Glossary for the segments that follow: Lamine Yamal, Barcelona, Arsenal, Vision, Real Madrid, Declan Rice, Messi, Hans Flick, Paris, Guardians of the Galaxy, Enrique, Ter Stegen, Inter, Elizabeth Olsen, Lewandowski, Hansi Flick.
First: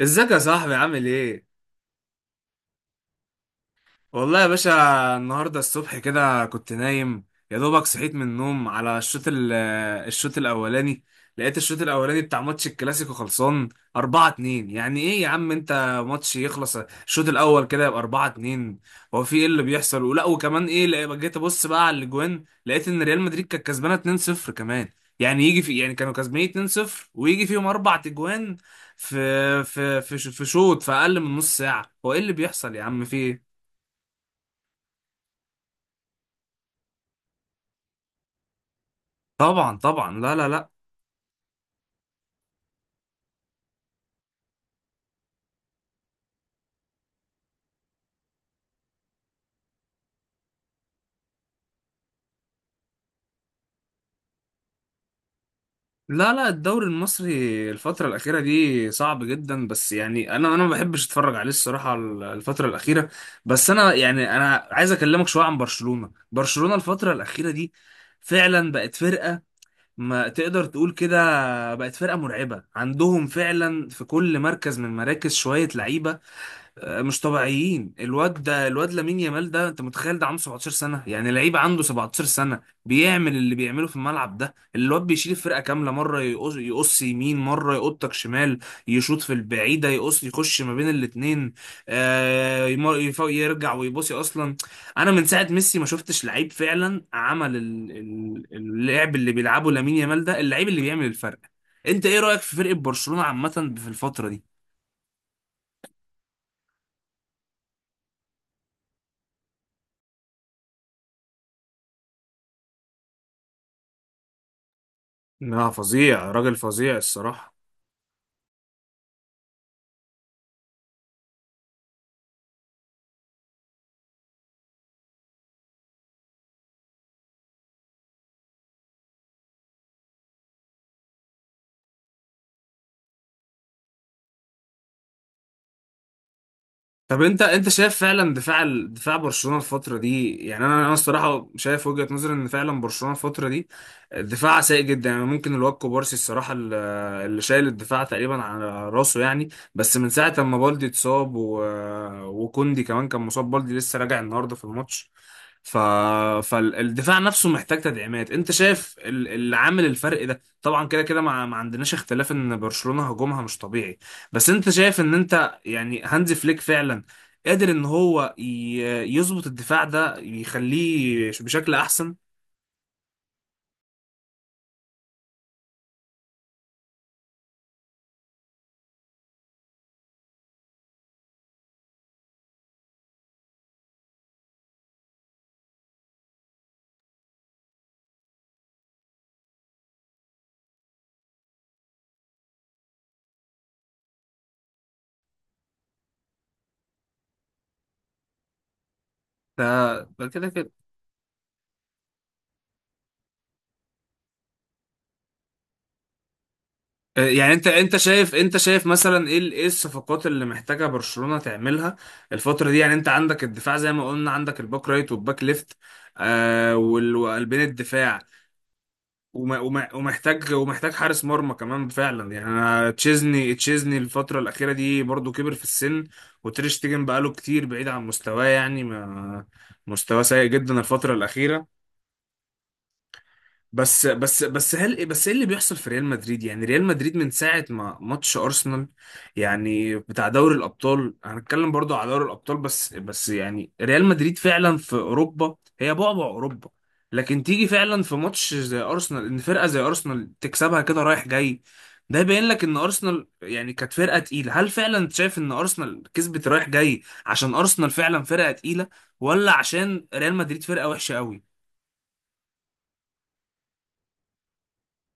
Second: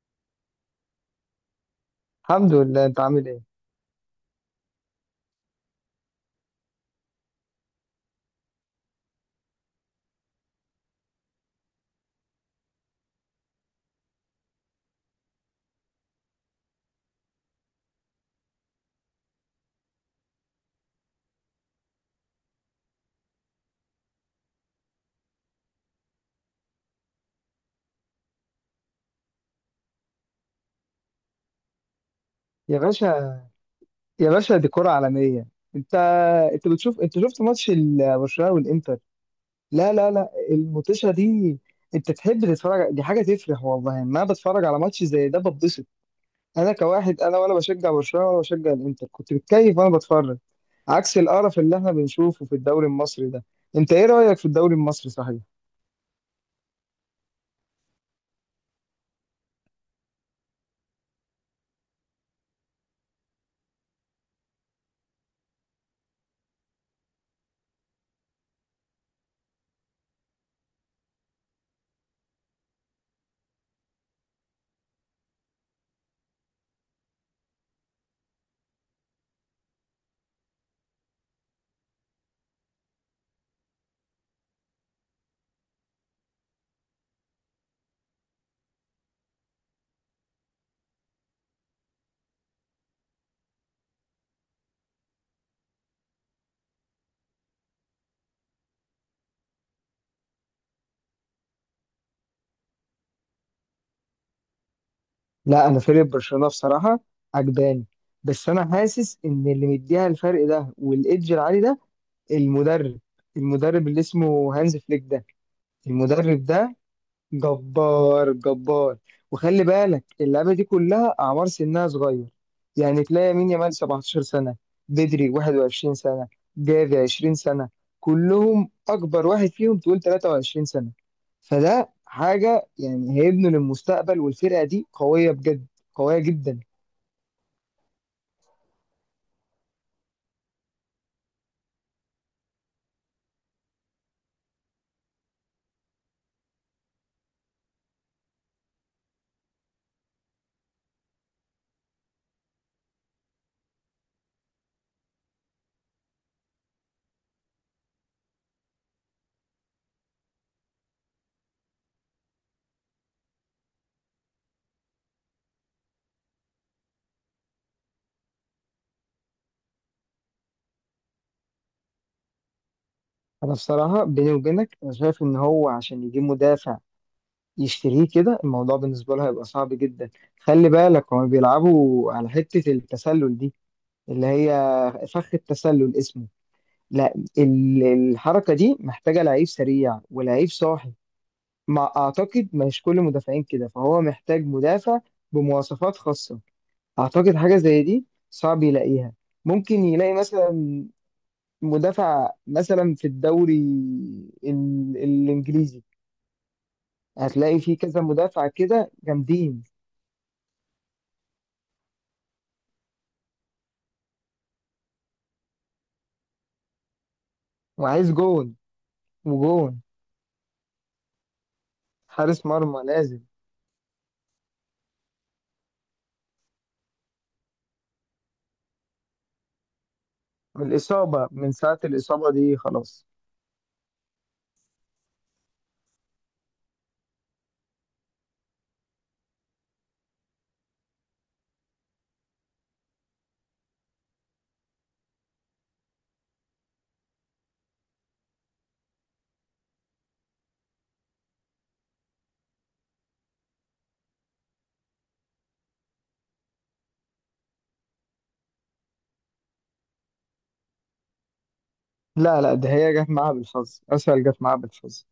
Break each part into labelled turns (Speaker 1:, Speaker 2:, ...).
Speaker 1: ازيك يا صاحبي؟ عامل ايه؟
Speaker 2: الحمد لله انت عامل ايه.
Speaker 1: والله يا باشا، النهارده الصبح كده كنت نايم، يا دوبك صحيت من النوم على الشوط الاولاني. لقيت الشوط الاولاني بتاع ماتش الكلاسيكو خلصان 4-2، يعني ايه يا عم انت؟ ماتش يخلص الشوط الاول كده يبقى 4-2؟ هو في ايه اللي بيحصل؟ ولا وكمان ايه؟ جيت ابص بقى على الاجوان، لقيت ان ريال مدريد كانت كسبانه 2-0 كمان، يعني يجي في يعني كانوا كسبانين 2-0 ويجي فيهم اربع اجوان في شوط، في اقل من نص ساعه. هو ايه اللي بيحصل
Speaker 2: يا
Speaker 1: يا عم؟
Speaker 2: باشا،
Speaker 1: في ايه؟
Speaker 2: يا باشا، دي كرة عالمية. انت انت بتشوف، انت شفت ماتش برشلونة والانتر؟
Speaker 1: طبعا
Speaker 2: لا، لا،
Speaker 1: طبعا،
Speaker 2: لا،
Speaker 1: لا لا لا.
Speaker 2: الموتوشة دي انت تحب تتفرج، دي حاجة تفرح، والله ما بتفرج على ماتش زي ده بتبسط. انا كواحد، انا ولا بشجع برشلونة ولا بشجع الانتر، كنت بتكيف وانا بتفرج. عكس القرف اللي احنا بنشوفه في الدوري المصري ده. انت ايه رأيك في الدوري المصري صحيح؟
Speaker 1: لا لا، الدوري المصري الفترة الأخيرة دي صعب جدا، بس يعني أنا ما بحبش أتفرج عليه الصراحة الفترة الأخيرة. بس أنا يعني أنا عايز أكلمك شوية عن برشلونة الفترة الأخيرة دي فعلا بقت فرقة، ما تقدر تقول كده، بقت فرقة مرعبة. عندهم فعلا في كل مركز من مراكز شوية لعيبة. آه، مش طبيعيين. الواد لامين يامال ده، انت متخيل ده عنده 17 سنه؟ يعني لعيب عنده 17 سنه بيعمل اللي بيعمله في الملعب ده؟ الواد بيشيل الفرقه كامله، مره يقص يمين، مره يقطك شمال، يشوط في البعيده، يقص، يخش ما بين الاتنين. آه، يرجع ويباصي اصلا. انا من ساعه ميسي ما شفتش لعيب فعلا عمل اللعب اللي بيلعبه لامين يامال ده، اللعيب اللي بيعمل الفرق. انت ايه رايك في فرقه برشلونه عامه في الفتره دي؟
Speaker 2: لا، انا فريق برشلونة بصراحة عجباني. بس انا حاسس ان اللي مديها الفرق ده والايدج العالي ده المدرب المدرب اللي اسمه هانز فليك ده،
Speaker 1: لا، فظيع،
Speaker 2: المدرب
Speaker 1: راجل
Speaker 2: ده
Speaker 1: فظيع الصراحة.
Speaker 2: جبار، جبار. وخلي بالك اللعبة دي كلها أعمار سنها صغير. يعني تلاقي يمين يامال 17 سنة، بدري 21 سنة، جافي 20 سنة، كلهم أكبر واحد فيهم تقول 23 سنة. فده حاجة، يعني هيبنوا للمستقبل، والفرقة دي قوية بجد، قوية جدا.
Speaker 1: طب انت شايف فعلا دفاع برشلونة الفترة دي، يعني انا الصراحة شايف وجهة نظري ان فعلا برشلونة الفترة دي دفاعها سيء جدا. يعني ممكن الواد كوبارسي الصراحة اللي شايل الدفاع تقريبا على راسه يعني. بس من ساعة ما بالدي اتصاب وكوندي كمان كان مصاب. بالدي لسه راجع النهارده في الماتش، ف... فالدفاع نفسه محتاج تدعيمات. انت شايف اللي عامل الفرق ده، طبعا كده كده ما عندناش اختلاف ان برشلونة هجومها مش طبيعي. بس انت شايف ان انت يعني هانزي فليك فعلا قادر ان هو يظبط الدفاع ده، يخليه بشكل احسن؟
Speaker 2: أنا بصراحة بيني وبينك أنا شايف إن هو عشان يجيب مدافع يشتريه كده الموضوع بالنسبة له هيبقى صعب جدا. خلي بالك هما بيلعبوا على حتة التسلل دي، اللي هي فخ التسلل اسمه. لا ال- الحركة دي محتاجة لعيب سريع ولعيب صاحي. ما أعتقد مش كل المدافعين كده، فهو محتاج مدافع بمواصفات خاصة. أعتقد حاجة زي دي صعب يلاقيها.
Speaker 1: ده
Speaker 2: ممكن يلاقي
Speaker 1: ده كده كده.
Speaker 2: مثلا مدافع مثلا في الدوري الإنجليزي،
Speaker 1: آه، يعني
Speaker 2: هتلاقي
Speaker 1: انت
Speaker 2: فيه
Speaker 1: انت
Speaker 2: كذا
Speaker 1: شايف
Speaker 2: مدافع
Speaker 1: انت شايف
Speaker 2: كده
Speaker 1: مثلا ايه ايه
Speaker 2: جامدين.
Speaker 1: الصفقات اللي محتاجه برشلونة تعملها الفترة دي؟ يعني انت عندك الدفاع زي ما قلنا، عندك الباك رايت والباك ليفت، آه، وقلبين
Speaker 2: وعايز
Speaker 1: الدفاع،
Speaker 2: جون،
Speaker 1: وم-
Speaker 2: وجون
Speaker 1: وم- ومحتاج ومحتاج حارس مرمى كمان فعلا. يعني
Speaker 2: حارس مرمى
Speaker 1: انا
Speaker 2: لازم.
Speaker 1: تشيزني الفتره الاخيره دي برضو كبر في السن، وتريش تيجن بقاله كتير بعيد عن مستواه يعني، ما مستواه سيء
Speaker 2: من
Speaker 1: جدا الفتره
Speaker 2: الإصابة، من
Speaker 1: الاخيره.
Speaker 2: ساعة الإصابة دي خلاص.
Speaker 1: بس هل بس ايه اللي بيحصل في ريال مدريد؟ يعني ريال مدريد من ساعه ما ماتش ارسنال، يعني بتاع دوري الابطال، هنتكلم برضو على دوري الابطال. بس يعني ريال مدريد فعلا في اوروبا هي بعبع اوروبا، لكن تيجي فعلا في ماتش زي ارسنال ان فرقه زي ارسنال تكسبها كده رايح جاي؟ ده يبين لك ان ارسنال يعني كانت فرقه تقيله. هل فعلا شايف ان ارسنال كسبت رايح جاي عشان ارسنال فعلا فرقه تقيله، ولا عشان ريال مدريد فرقه وحشه قوي؟
Speaker 2: لا، لا، ده هي جت معاها بالحظ، أسهل، جت معاها بالحظ.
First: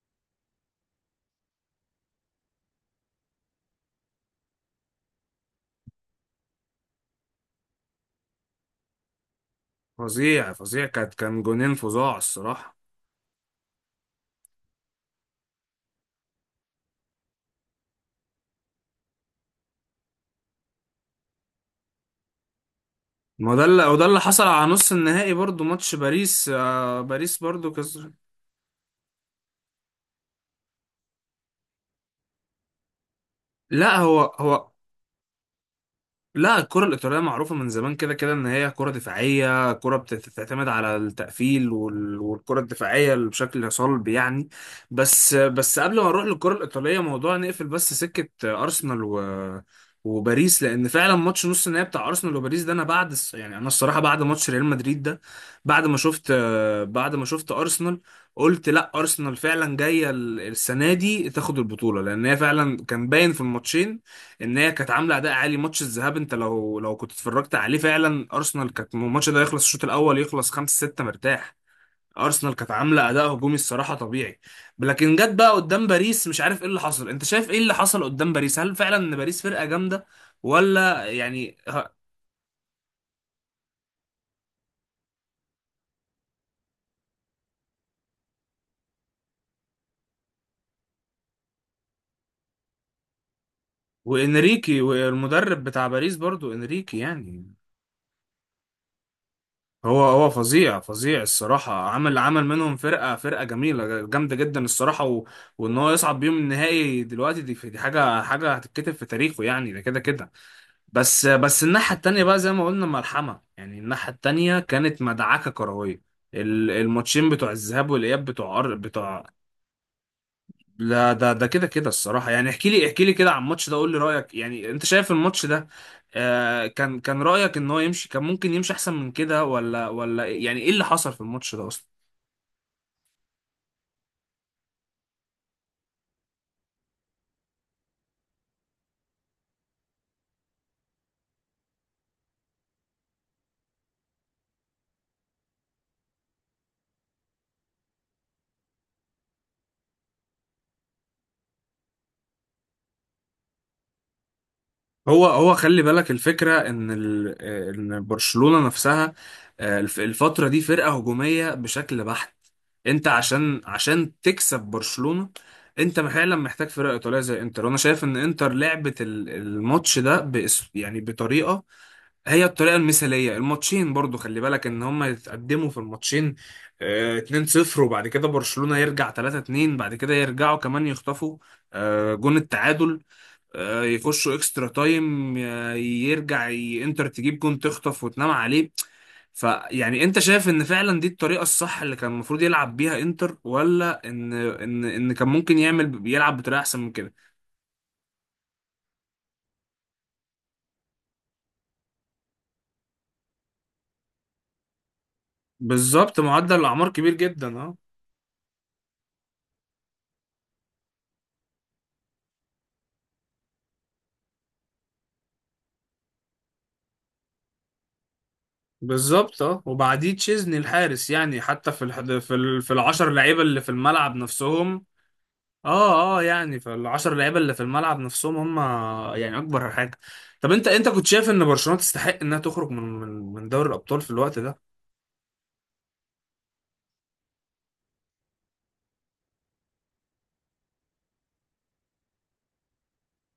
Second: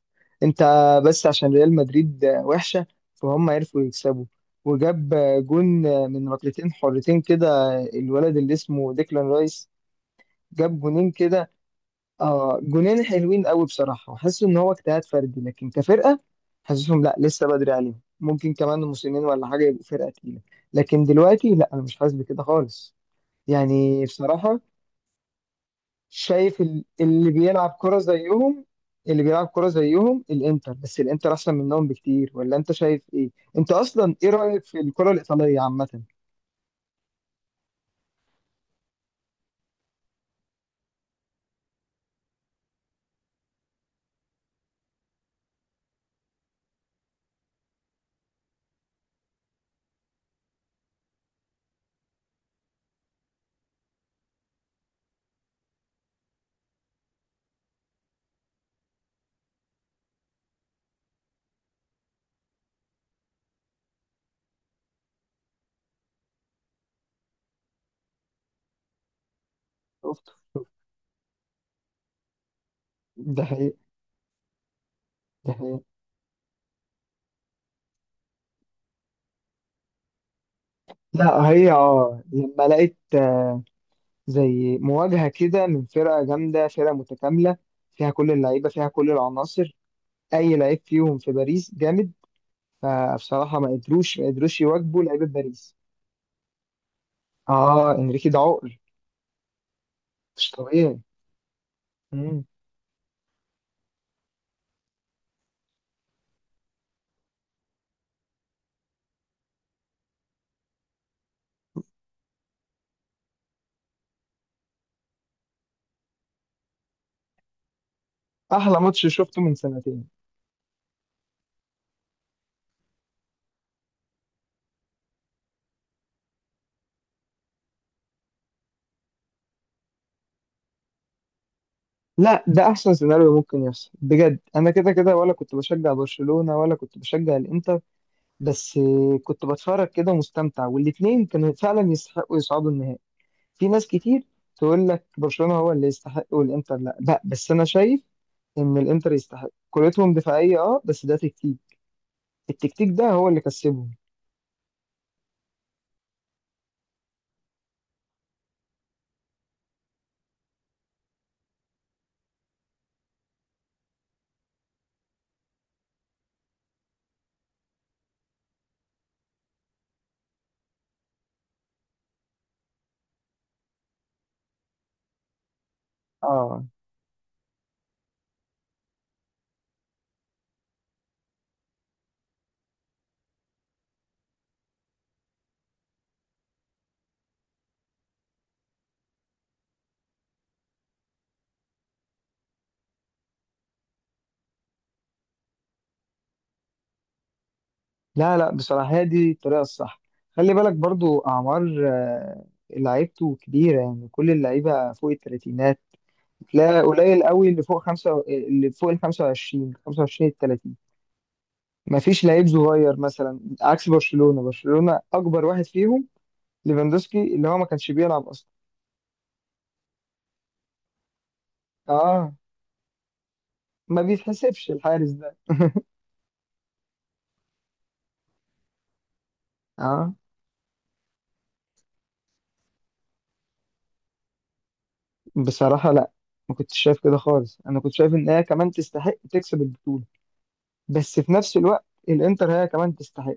Speaker 2: أنت بس عشان ريال مدريد وحشة فهم عرفوا يكسبوا. وجاب جون من ركلتين حرتين كده الولد اللي اسمه ديكلان رايس.
Speaker 1: فظيع
Speaker 2: جاب
Speaker 1: فظيع،
Speaker 2: جونين
Speaker 1: كان
Speaker 2: كده،
Speaker 1: جونين فظاع
Speaker 2: اه،
Speaker 1: الصراحة.
Speaker 2: جونين حلوين قوي بصراحة. وحاسس ان هو اجتهاد فردي، لكن كفرقة حاسسهم لا، لسه بدري عليهم، ممكن كمان موسمين ولا حاجة يبقوا فرقة تقيلة. لكن دلوقتي لا، انا مش حاسس بكده خالص.
Speaker 1: ما ده اللي
Speaker 2: يعني
Speaker 1: وده اللي حصل
Speaker 2: بصراحة
Speaker 1: على نص النهائي برضو. ماتش باريس،
Speaker 2: شايف
Speaker 1: آه،
Speaker 2: اللي
Speaker 1: باريس برضو
Speaker 2: بيلعب كرة
Speaker 1: كسر.
Speaker 2: زيهم، اللي بيلعب كرة زيهم الانتر، بس الانتر احسن منهم بكتير، ولا انت شايف ايه؟ انت
Speaker 1: لا،
Speaker 2: اصلا
Speaker 1: هو
Speaker 2: ايه رأيك
Speaker 1: هو
Speaker 2: في الكرة الإيطالية عامة؟
Speaker 1: لا، الكرة الإيطالية معروفة من زمان كده كده إن هي كرة دفاعية، كرة بتعتمد على التقفيل والكرة الدفاعية اللي بشكل صلب يعني. بس قبل ما نروح للكرة الإيطالية، موضوع نقفل بس سكة أرسنال و وباريس، لأن فعلا ماتش نص النهائي بتاع أرسنال وباريس ده، أنا بعد يعني أنا الصراحة بعد ماتش ريال مدريد ده، بعد ما شفت بعد ما شفت أرسنال، قلت لا، أرسنال فعلا جاية السنة دي تاخد البطولة، لأن هي فعلا كان باين في الماتشين ان هي كانت عامله اداء عالي. ماتش الذهاب انت لو كنت اتفرجت عليه، فعلا ارسنال كانت الماتش ده يخلص الشوط الاول
Speaker 2: شفت؟
Speaker 1: يخلص 5-6 مرتاح. ارسنال كانت عامله اداء
Speaker 2: ده
Speaker 1: هجومي
Speaker 2: حقيقي،
Speaker 1: الصراحه طبيعي، لكن جت بقى
Speaker 2: ده حقيقي.
Speaker 1: قدام باريس مش عارف ايه اللي حصل. انت شايف ايه اللي حصل قدام باريس؟ هل فعلا ان باريس فرقه جامده، ولا
Speaker 2: لا
Speaker 1: يعني
Speaker 2: هي اه، لما لقيت زي مواجهة كده من فرقة جامدة، فرقة متكاملة، فيها كل اللعيبة، فيها كل العناصر، أي لعيب فيهم في باريس جامد. فبصراحة ما قدروش
Speaker 1: وانريكي
Speaker 2: يواجبوا لعيبة
Speaker 1: والمدرب
Speaker 2: باريس.
Speaker 1: بتاع باريس برضو. انريكي يعني
Speaker 2: آه، إنريكي ده عقر،
Speaker 1: هو
Speaker 2: مش
Speaker 1: فظيع
Speaker 2: طبيعي.
Speaker 1: فظيع الصراحة، عمل
Speaker 2: مم.
Speaker 1: منهم فرقة جميلة جامدة جدا الصراحة وإن هو يصعد بيهم النهائي دلوقتي، دي حاجة هتتكتب في تاريخه يعني، ده كده كده. بس الناحية التانية بقى زي ما قلنا ملحمة، يعني الناحية التانية كانت مدعكة كروية. الماتشين بتوع الذهاب والإياب بتوع أر...
Speaker 2: أحلى ماتش
Speaker 1: بتوع
Speaker 2: شفته من سنتين.
Speaker 1: لا، ده كده كده الصراحة. يعني احكي لي كده عن الماتش ده، قول لي رأيك. يعني انت شايف الماتش ده، آه، كان رأيك ان هو يمشي، كان ممكن يمشي احسن من كده، ولا يعني ايه اللي حصل في الماتش ده اصلا؟
Speaker 2: لا، ده أحسن سيناريو ممكن يحصل بجد. أنا كده كده ولا كنت بشجع برشلونة ولا كنت بشجع الإنتر، بس كنت بتفرج كده ومستمتع، والاتنين كانوا فعلا يستحقوا يصعدوا النهائي. في ناس كتير تقول لك برشلونة هو اللي يستحق والانتر لا، بقى بس انا شايف ان الانتر يستحق، كورتهم دفاعية اه، بس ده تكتيك، التكتيك ده هو اللي كسبهم.
Speaker 1: هو خلي بالك الفكرة ان ال آه، ان برشلونة نفسها آه، الفترة دي فرقة هجومية بشكل بحت. انت عشان تكسب برشلونة انت فعلا محتاج فرقة ايطالية زي انتر، وانا شايف ان انتر لعبت الماتش ده بأس يعني بطريقة، هي الطريقة المثالية. الماتشين برضو خلي بالك ان هما يتقدموا في الماتشين
Speaker 2: اه،
Speaker 1: آه، 2-0 وبعد كده برشلونة يرجع 3-2، بعد كده يرجعوا كمان يخطفوا آه، جون التعادل، آه، يخشوا اكسترا تايم، آه، يرجع انتر تجيب جون، تخطف وتنام عليه. فيعني انت شايف ان فعلا دي الطريقة الصح اللي كان المفروض يلعب بيها انتر، ولا ان كان ممكن يعمل يلعب بطريقة احسن من كده؟
Speaker 2: لا، لا، بصراحة هي دي الطريقة الصح. خلي بالك برضو اعمار، لعيبته كبيرة، يعني كل اللعيبة فوق الثلاثينات.
Speaker 1: بالظبط، معدل
Speaker 2: تلاقي
Speaker 1: الاعمار كبير
Speaker 2: قليل قوي
Speaker 1: جدا،
Speaker 2: اللي
Speaker 1: اه.
Speaker 2: فوق خمسة، اللي فوق ال 25، 25 ال 30. مفيش لعيب صغير مثلا، عكس برشلونة، برشلونة اكبر واحد فيهم ليفاندوسكي اللي هو ما كانش بيلعب اصلا.
Speaker 1: بالظبط، اه وبعديه تشيزني الحارس يعني حتى
Speaker 2: اه،
Speaker 1: في العشر لعيبه اللي في
Speaker 2: ما
Speaker 1: الملعب
Speaker 2: بيتحسبش
Speaker 1: نفسهم.
Speaker 2: الحارس ده.
Speaker 1: اه اه، يعني في العشر لعيبه اللي في الملعب نفسهم هم، يعني اكبر حاجه.
Speaker 2: اه،
Speaker 1: طب انت كنت شايف ان برشلونه تستحق انها تخرج من دوري الابطال في الوقت ده؟
Speaker 2: بصراحة لا، ما كنتش شايف كده خالص. انا كنت شايف ان هي كمان تستحق تكسب البطولة، بس في نفس الوقت الانتر هي كمان تستحق.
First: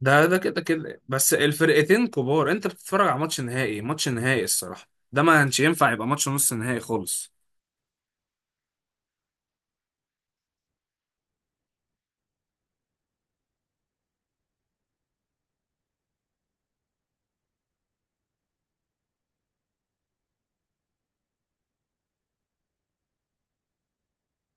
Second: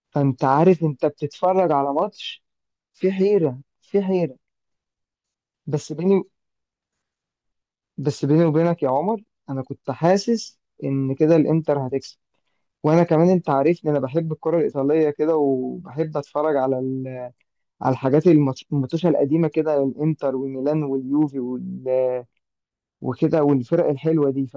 Speaker 1: ده
Speaker 2: فانت
Speaker 1: كده
Speaker 2: عارف
Speaker 1: كده،
Speaker 2: انت
Speaker 1: بس
Speaker 2: بتتفرج على
Speaker 1: الفرقتين
Speaker 2: ماتش
Speaker 1: كبار. انت بتتفرج
Speaker 2: في
Speaker 1: على ماتش
Speaker 2: حيرة،
Speaker 1: نهائي،
Speaker 2: في
Speaker 1: ماتش
Speaker 2: حيرة.
Speaker 1: نهائي الصراحه. ده ما كانش ينفع
Speaker 2: بس
Speaker 1: يبقى
Speaker 2: بيني
Speaker 1: ماتش نص نهائي خالص.
Speaker 2: بس بيني وبينك يا عمر، انا كنت حاسس ان كده الانتر هتكسب. وانا كمان انت عارفني انا بحب الكرة الايطالية كده، وبحب اتفرج على على الحاجات، الماتشات القديمة كده، الانتر والميلان واليوفي وكده والفرق الحلوه دي،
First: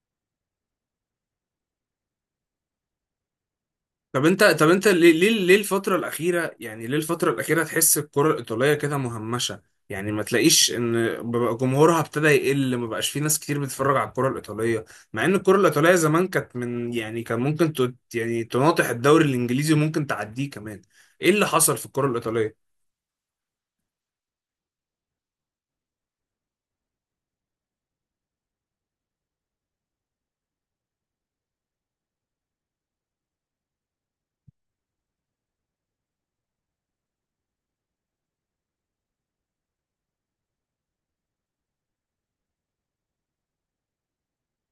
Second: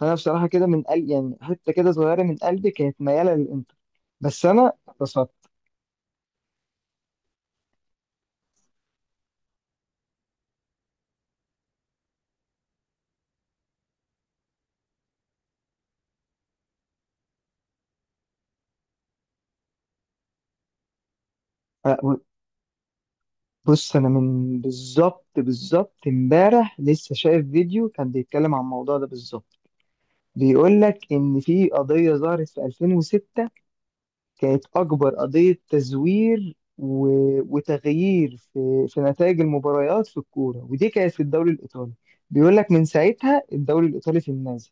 Speaker 2: فانا بصراحه كده من قلب، يعني حته كده صغيره من قلبي كانت مياله للانتر.
Speaker 1: طب انت،
Speaker 2: بس انا
Speaker 1: ليه،
Speaker 2: اتبسطت.
Speaker 1: الفترة الأخيرة يعني ليه الفترة الأخيرة تحس الكرة الإيطالية كده مهمشة؟ يعني ما تلاقيش إن بقى جمهورها ابتدى يقل، ما بقاش في ناس كتير بتتفرج على الكرة الإيطالية، مع إن الكرة الإيطالية زمان كانت من، يعني كان ممكن يعني تناطح الدوري الإنجليزي وممكن تعديه كمان. إيه اللي حصل في
Speaker 2: أ-
Speaker 1: الكرة الإيطالية؟
Speaker 2: بص انا من بالظبط، بالظبط امبارح لسه شايف فيديو كان بيتكلم عن الموضوع ده بالظبط. بيقول لك ان في قضيه ظهرت في 2006، كانت اكبر قضيه تزوير وتغيير في نتائج المباريات في الكوره، ودي كانت في الدوري الايطالي. بيقول لك من ساعتها الدوري الايطالي في النازل.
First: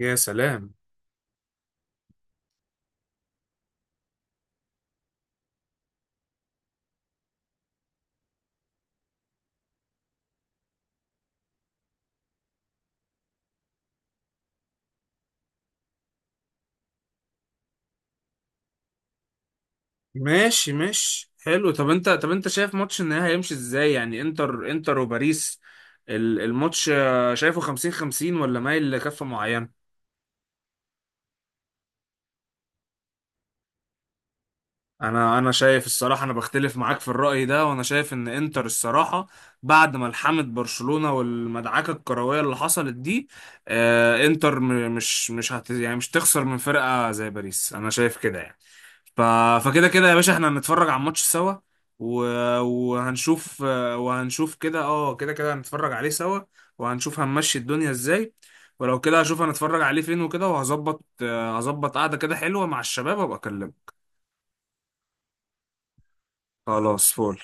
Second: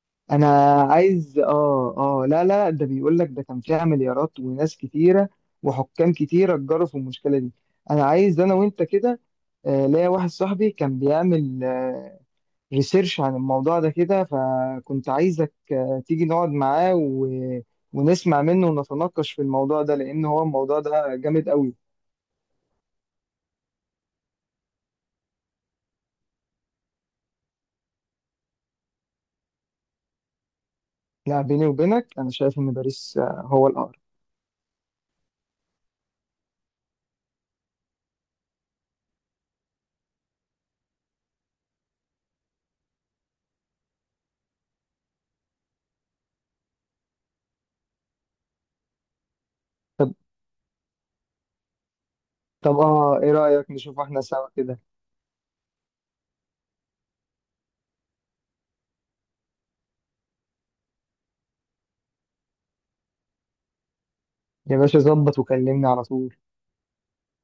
Speaker 1: يا
Speaker 2: انا
Speaker 1: سلام.
Speaker 2: عايز، اه لا، لا، ده بيقول لك ده كان فيها مليارات وناس كتيره وحكام كتيره اتجروا في المشكله دي. انا عايز انا وانت كده، ليا واحد صاحبي كان بيعمل ريسيرش عن الموضوع ده كده، فكنت عايزك تيجي نقعد معاه ونسمع منه ونتناقش في الموضوع ده، لان هو
Speaker 1: ماشي
Speaker 2: الموضوع ده
Speaker 1: ماشي،
Speaker 2: جامد
Speaker 1: حلو.
Speaker 2: قوي.
Speaker 1: طب انت، شايف ماتش النهائي هيمشي ازاي؟ يعني انتر وباريس. الماتش آه، شايفه 50-50 ولا مايل لكفة معينة؟
Speaker 2: لا، بيني وبينك انا شايف ان باريس هو الاقرب.
Speaker 1: انا شايف الصراحه، انا بختلف معاك في الراي ده، وانا شايف ان انتر الصراحه بعد ما لحمت برشلونه والمدعكه الكرويه اللي حصلت دي آه، انتر م- مش مش هت يعني مش تخسر من فرقه زي باريس، انا شايف كده يعني. ف فكده كده يا
Speaker 2: طب،
Speaker 1: باشا، احنا هنتفرج على الماتش سوا و...
Speaker 2: ايه
Speaker 1: وهنشوف،
Speaker 2: رايك نشوف احنا سوا كده؟
Speaker 1: كده كده كده هنتفرج عليه سوا، وهنشوف هنمشي الدنيا ازاي. ولو كده هشوف هنتفرج عليه فين وكده، وهظبط آه، هظبط قعده كده حلوه مع الشباب، وابقى اكلمك.
Speaker 2: يا باشا ظبط وكلمني على طول.
Speaker 1: خلاص، فول.